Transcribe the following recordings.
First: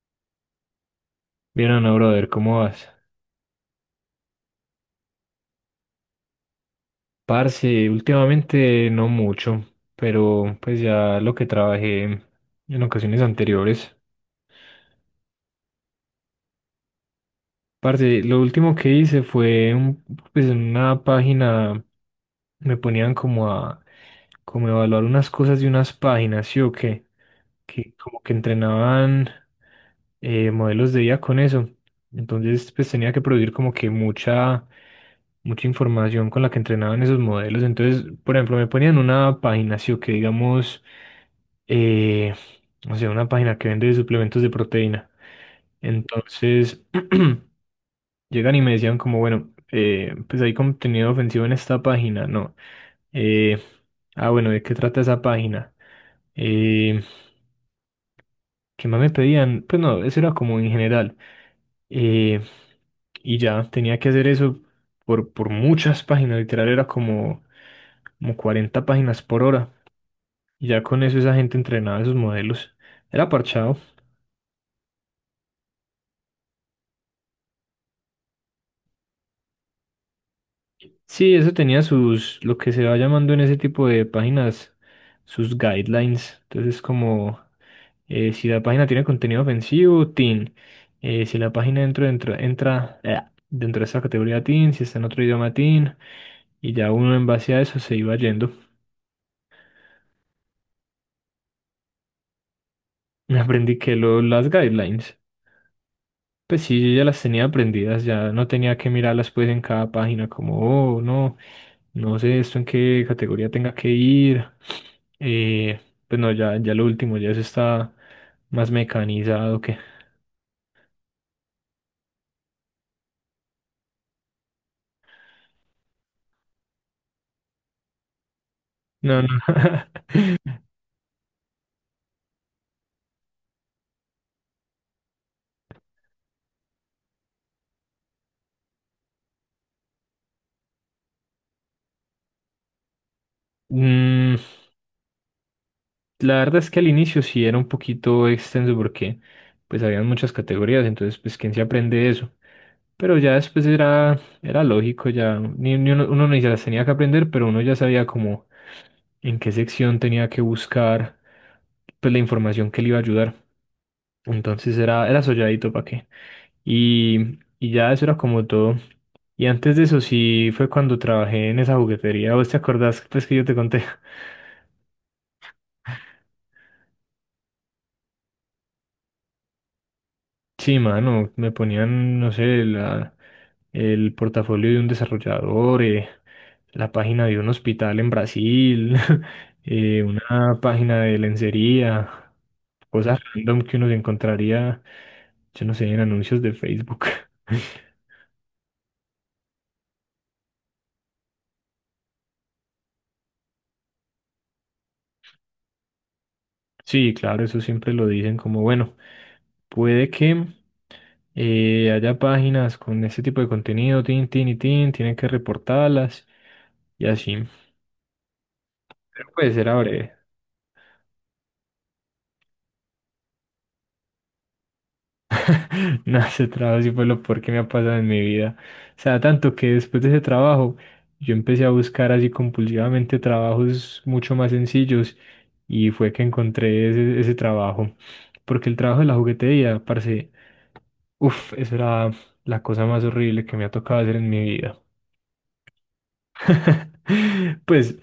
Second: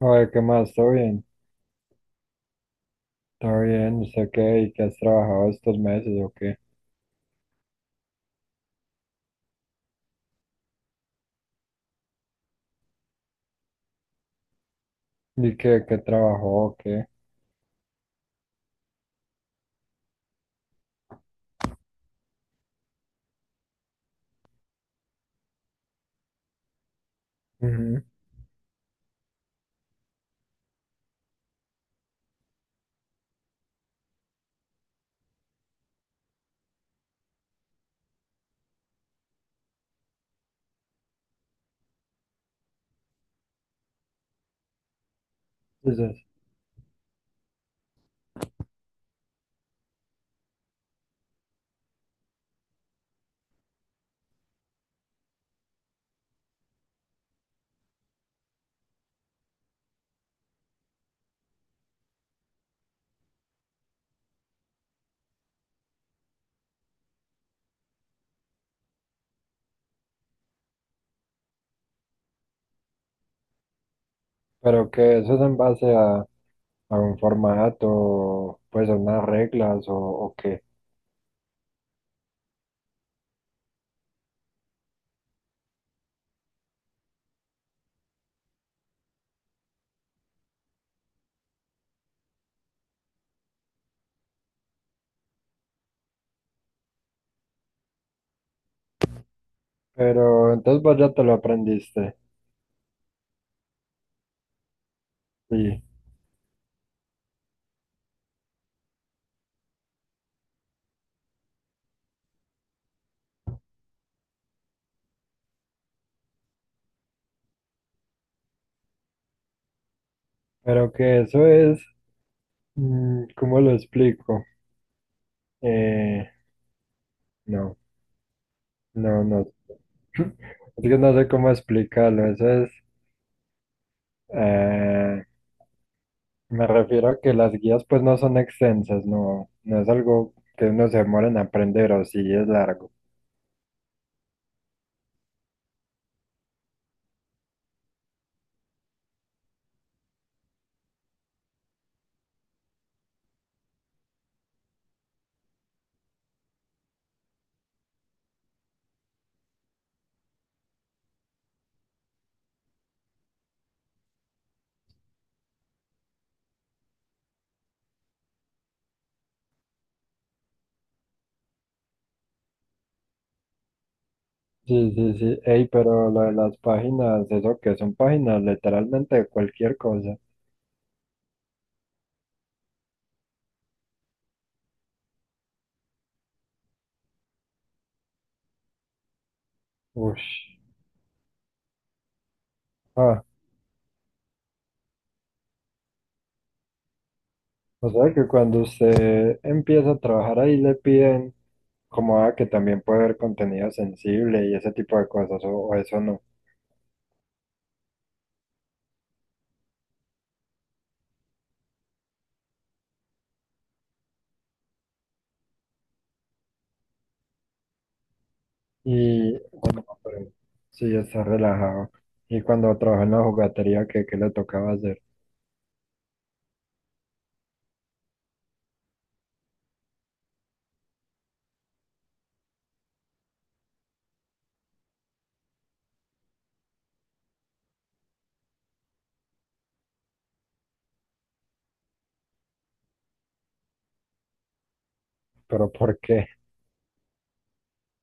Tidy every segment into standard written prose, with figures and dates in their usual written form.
Oye, ¿qué más? ¿Todo bien? Bien, Ana, brother, ¿cómo vas? ¿Todo bien? ¿Usted qué? ¿Y qué has trabajado estos meses o qué? Parce, últimamente no mucho, pero pues ya lo que trabajé en ocasiones anteriores. ¿Y qué trabajó o qué? Parce, lo último que hice fue pues en una página me ponían como a evaluar unas cosas de unas páginas, ¿sí o qué? Que Ujú. como que entrenaban modelos de IA con eso. Entonces, pues tenía que producir como que mucha información con la que entrenaban esos modelos. Entonces, por ejemplo, me ponían una página, sí, o que digamos, eh, o sea, una página que vende suplementos de proteína. Entonces, Entonces, llegan y me decían como, bueno, pues hay contenido ofensivo en esta página, no. Eh, ah, bueno, ¿de qué trata esa página? Eh, ¿Qué más me pedían? Pues no, eso era como en general. Eh, y ya tenía que hacer eso por muchas páginas, literal era como, como 40 páginas por hora. Y ya con eso esa gente entrenaba esos modelos. Era parchado. ¿pero qué? ¿Eso es en base a un formato, pues a unas reglas o qué? Sí, eso tenía sus, lo que se va llamando en ese tipo de páginas, sus guidelines. Entonces, como si la página tiene contenido ofensivo, teen. Si la página entra dentro de esa categoría teen, si está en otro idioma teen. Y ya uno en base a eso se iba yendo. Pero entonces vos ya te lo aprendiste. Me aprendí que lo, las guidelines. Sí. Pues sí, yo ya las tenía aprendidas, ya no tenía que mirarlas pues en cada página como, oh, no. No sé esto en qué categoría tenga que ir. Eh, pues no, ya lo último, ya se está más mecanizado que... Pero que eso es, ¿cómo lo explico? Eh, no, No, no, no. no. Es que no sé cómo explicarlo. Eso es. eh, Me refiero a que las guías pues no son extensas, no, no es algo que uno se demore en aprender o si es largo. Mm, la verdad es que al inicio sí era un poquito extenso porque pues habían muchas categorías, entonces pues quién se aprende eso. Pero ya después era, era lógico, ya ni, ni uno, uno ni se las tenía que aprender, pero uno ya sabía como en qué sección tenía que buscar pues la información que le iba a ayudar. Entonces era, era solladito para qué. Y ya eso era como todo. Y antes de eso sí fue cuando trabajé en esa juguetería. ¿Vos te acordás pues que yo te conté? Sí, sí, sí. Ey, pero lo de las páginas, eso que son páginas literalmente de cualquier cosa. Sí, mano, me ponían, no sé, la, el portafolio de un desarrollador, la página de un hospital en Brasil, Ush. una página de lencería, cosas Ah, random que uno se encontraría, yo no sé, en anuncios de Facebook. o sea que cuando usted empieza a trabajar ahí le piden como que también puede haber contenido sensible y ese tipo de cosas, o eso no. Sí, claro, eso siempre lo dicen como, bueno, puede que y haya páginas con ese tipo de contenido, tin, tin y tin, tienen que reportarlas y así. Pero Y pues era bueno, breve. pero sí, está relajado. Y cuando trabaja en la jugatería, ¿qué le tocaba hacer? No, ese trabajo sí fue lo peor que me ha pasado en mi vida. O sea, tanto que después de ese trabajo yo empecé a buscar así compulsivamente trabajos mucho más sencillos y fue que encontré ese, ese trabajo. Porque el trabajo de la juguetería, parce, uff, eso era la cosa más horrible que me ha tocado hacer en mi vida. ¿Pero por qué? Pues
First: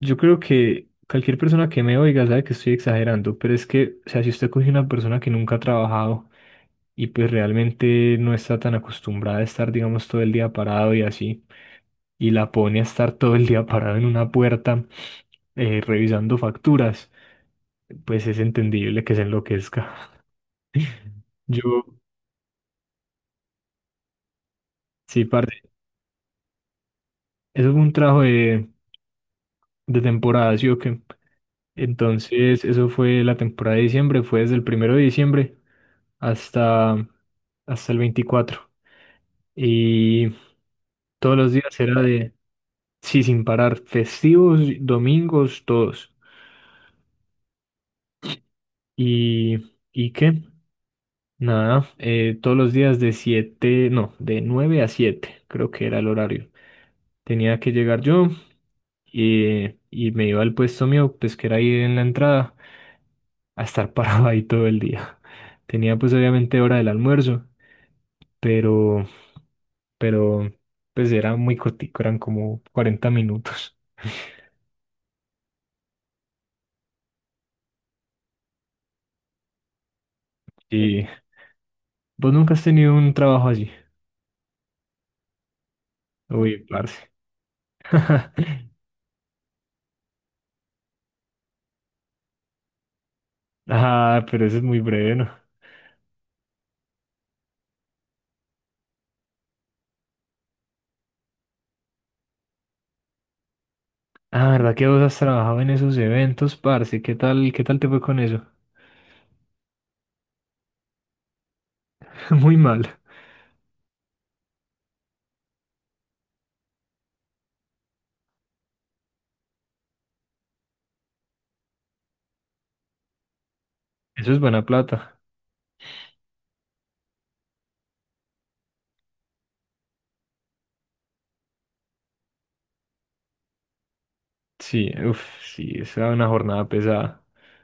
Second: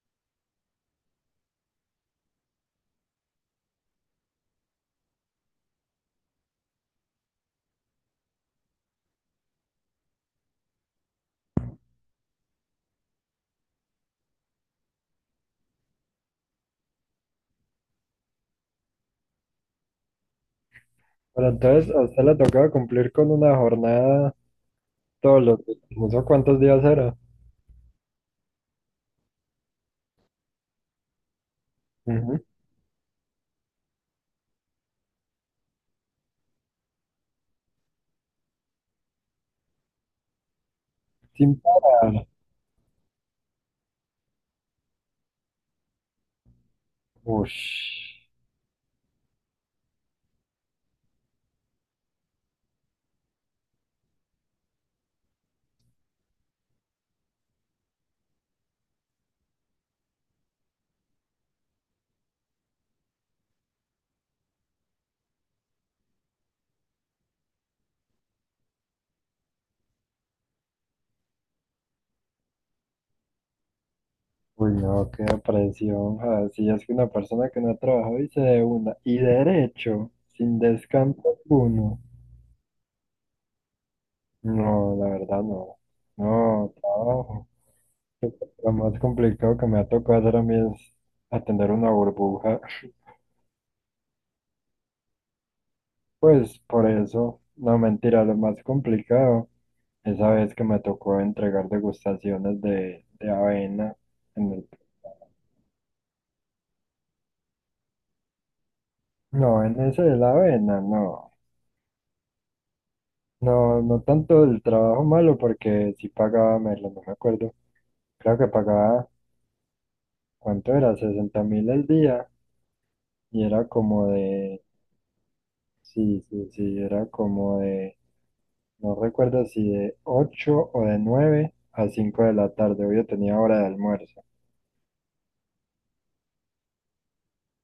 yo creo que cualquier persona que me oiga sabe que estoy exagerando, pero es que, o sea, si usted coge una persona que nunca ha trabajado y pues realmente no está tan acostumbrada a estar, digamos, todo el día parado y así, y la pone a estar todo el día parado en una puerta revisando facturas, pues es entendible que se enloquezca. Pero entonces Yo, a usted le tocaba cumplir con una jornada sí, todos parte, los días. No sé cuántos días era. eso fue un trabajo de temporada, ¿sí o qué? Ujú. Entonces, eso fue la temporada de diciembre, fue desde el primero de diciembre hasta, hasta el 24. Y todos los Sin días era parar. de, sí, sin parar, festivos, domingos, todos. Ush. Y qué? Nada, todos los días de 7 no, de 9 a 7 creo que era el horario. Tenía que llegar yo y me iba al puesto mío, pues que era ahí en la entrada, a estar parado ahí todo el día. Tenía pues obviamente hora del almuerzo, pero, pero pues era muy cortico, eran como 40 minutos. Uy, no, qué presión. Ah, si es que una persona que no ha trabajado y se de una. Y derecho, sin ¿Y descanso alguno. vos nunca has tenido un trabajo así? No, la verdad no. Uy, No, parce. trabajo. Lo más complicado que me ha tocado hacer a mí es atender una burbuja. Ah, pero eso es muy breve, ¿no? Pues por eso, no mentira, lo más complicado. Esa vez que me tocó entregar degustaciones de avena Ah, en el. ¿verdad que vos has trabajado en esos eventos, parce? Qué tal te fue con eso? No, en ese de la avena, no. Muy mal. No, no tanto el trabajo malo porque sí pagaba menos, no me acuerdo. Creo que pagaba, ¿cuánto era? 60,000 al día y era como Eso es de, buena plata. sí, sí, sí, era como de, no recuerdo si de 8 o de 9 a 5 de la tarde. Hoy yo tenía hora de almuerzo. Sí, uff, sí, esa es una jornada pesada.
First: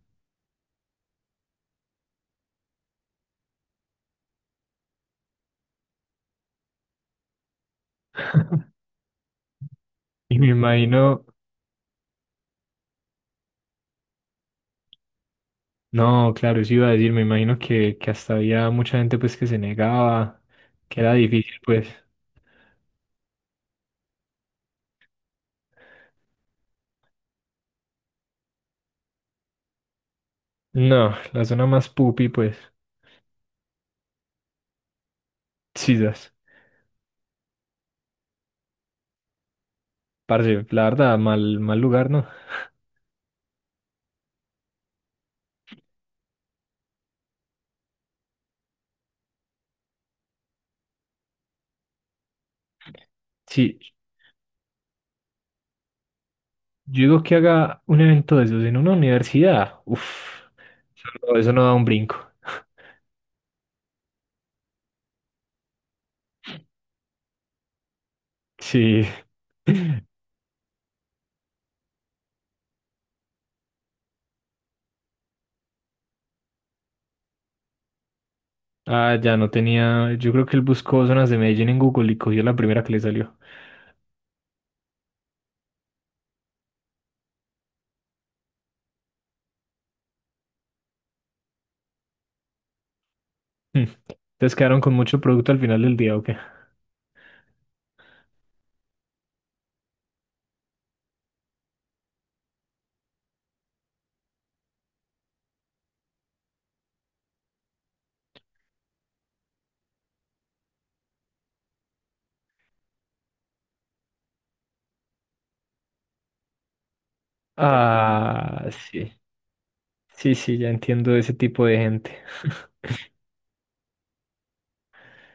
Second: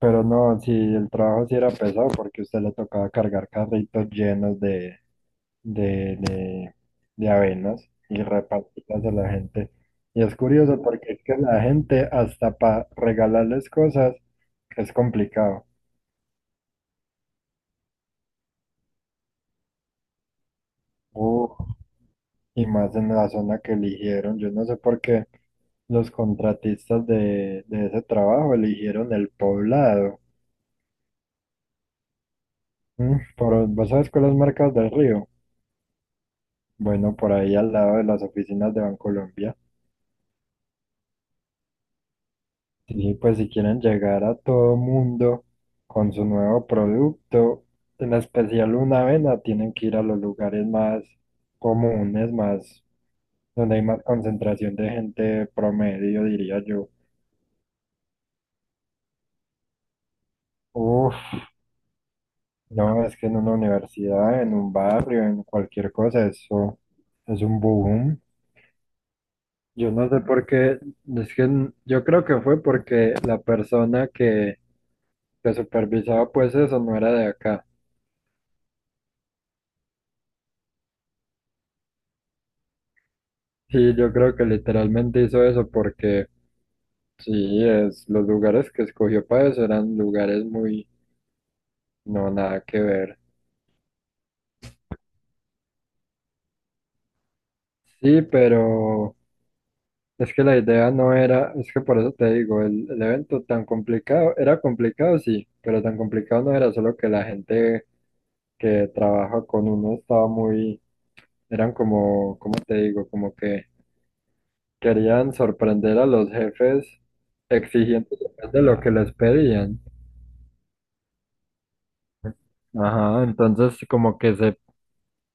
Pero no, si el trabajo sí era pesado porque a usted le tocaba cargar carritos llenos de, de, de avenas y repartirlas a la gente. Y es Y me curioso porque es imagino, que la gente hasta para regalarles cosas es complicado. no, claro, eso iba a decir, me imagino que hasta había mucha gente pues que se negaba, que era Uh, difícil, pues. y más en la zona que eligieron. Yo no sé por qué los contratistas de ese trabajo eligieron el Poblado. No, la zona más pupi, pues. ¿Vos sabes cuáles marcas del río? Chidas. Bueno, por ahí al lado de las oficinas de Bancolombia. Parce, la verdad, mal, mal lugar, ¿no? Sí, pues si quieren llegar a todo mundo con su nuevo producto, en especial una avena, tienen que ir a los lugares más comunes, más donde Sí, hay más concentración de gente promedio, diría yo. yo digo que haga un evento de esos en una universidad. Uf, Uf, eso no da un brinco. no, es que en una universidad, en un barrio, en cualquier cosa, eso es un boom. Sí. Yo no sé por qué, es que yo creo que fue porque la persona que supervisaba pues eso, no era de acá. Ah, ya no tenía. Yo creo que él buscó zonas de Medellín en Google y cogió la primera que le salió. Sí, yo creo que literalmente hizo eso porque sí, es, los lugares que escogió para eso eran lugares muy, no, nada que ver. Hmm. Entonces quedaron con mucho producto al final del día, ¿o qué? Sí, pero es que la idea no era, es que por eso te digo, el evento tan complicado, era complicado sí, pero tan complicado no era, solo que la gente que trabaja con uno estaba muy, eran como, ¿cómo te digo? Como que querían sorprender a los jefes exigiendo de Ah, lo que sí. les pedían. Sí, sí, ya entiendo ese tipo de gente. Ajá, entonces como que se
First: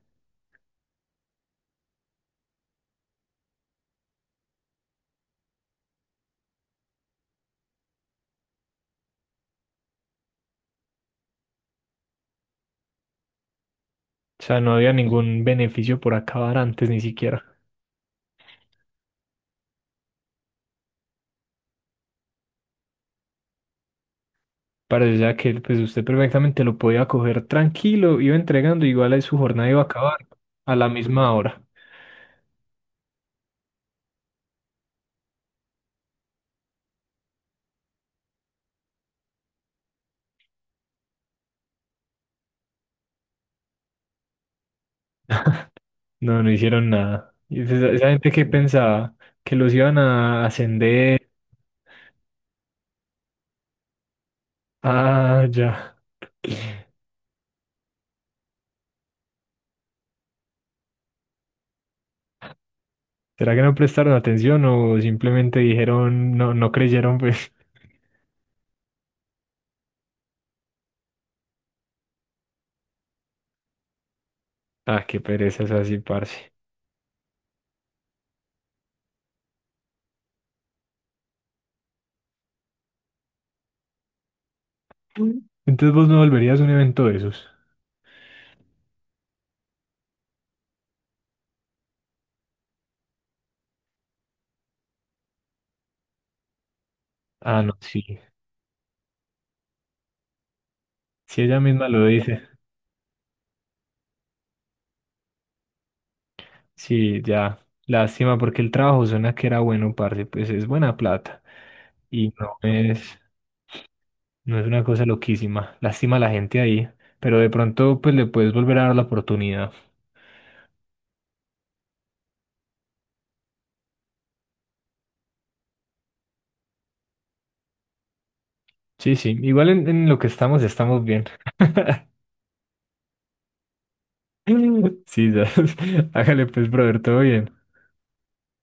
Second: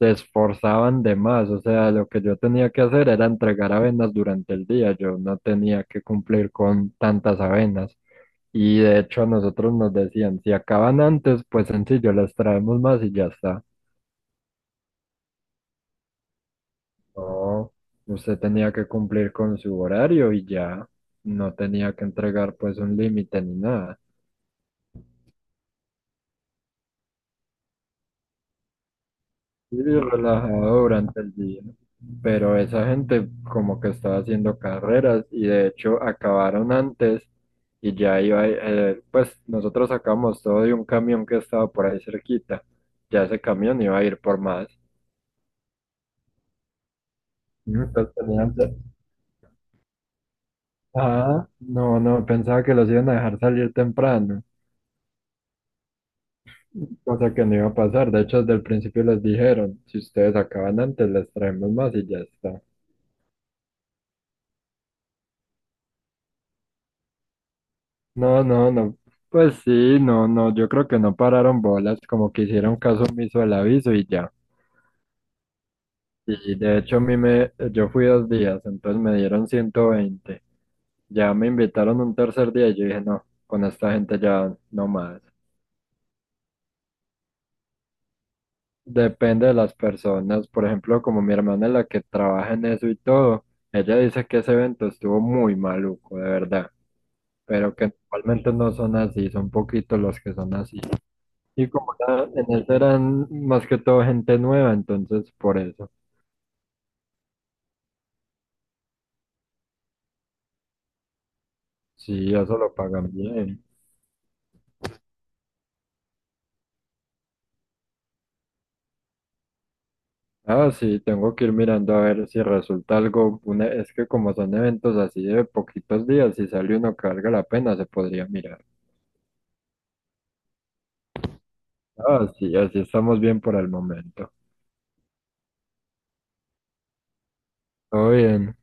se esforzaban de más, o sea, lo que yo tenía que hacer era entregar avenas durante el día, yo no tenía que cumplir con tantas avenas. Y de hecho a nosotros nos decían, si acaban antes, pues sencillo, les traemos más y ya está. O sea, no había ningún beneficio por acabar antes ni siquiera. No, usted tenía que cumplir con su horario y ya no tenía que entregar pues un límite ni nada. Parecía que pues usted perfectamente lo podía coger tranquilo, iba entregando, igual ahí su jornada Sí, iba a acabar a relajado la durante misma el día, hora. ¿no? Pero esa gente como que estaba haciendo carreras y de hecho acabaron antes y ya iba, pues nosotros sacamos todo de un camión que estaba por ahí cerquita, ya ese camión iba a ir por más. No, no hicieron nada. Y Mm. esa Entonces gente que tenían que- pensaba que los iban a ascender. Ah, no, no, pensaba que los iban a dejar salir temprano, Ah, ya. cosa que no iba a pasar, de hecho desde el principio les dijeron, si ustedes acaban antes les traemos más y ya está. ¿Será que no prestaron atención o simplemente dijeron, no, no creyeron, pues? No, no, no. Pues sí, no, no. Yo creo que no pararon bolas, como que hicieron caso omiso al aviso y ya. Ah, qué pereza es así, parce. Y de hecho yo fui 2 días, entonces me dieron 120. Ya me invitaron un tercer día y yo dije, no, con esta gente ya no más. Mm. Entonces vos no volverías a un evento de esos. Depende de las personas. Por ejemplo, como mi hermana es la que trabaja en eso y todo, ella dice que ese evento estuvo muy maluco, de verdad. Ah, Pero no, que sí. normalmente no son así, son poquitos los que son así. Si ella Y misma como lo dice. en eso eran más que todo gente nueva, entonces por eso. Sí, ya. Lástima porque el trabajo suena que era bueno, parce, pues es buena plata. Y Sí, no eso lo pagan es. bien. No es una cosa loquísima. Lástima a la gente ahí. Pero de pronto, pues le puedes volver a dar la oportunidad. Ah, sí, tengo que ir mirando a ver si resulta algo. Es que como son eventos así de poquitos días, si sale uno que valga la pena, se podría mirar. Sí, sí. Igual en lo que estamos, estamos bien. Ah, sí, así estamos bien por el momento. Sí, ya. Hágale pues, brother, todo bien. Todo bien.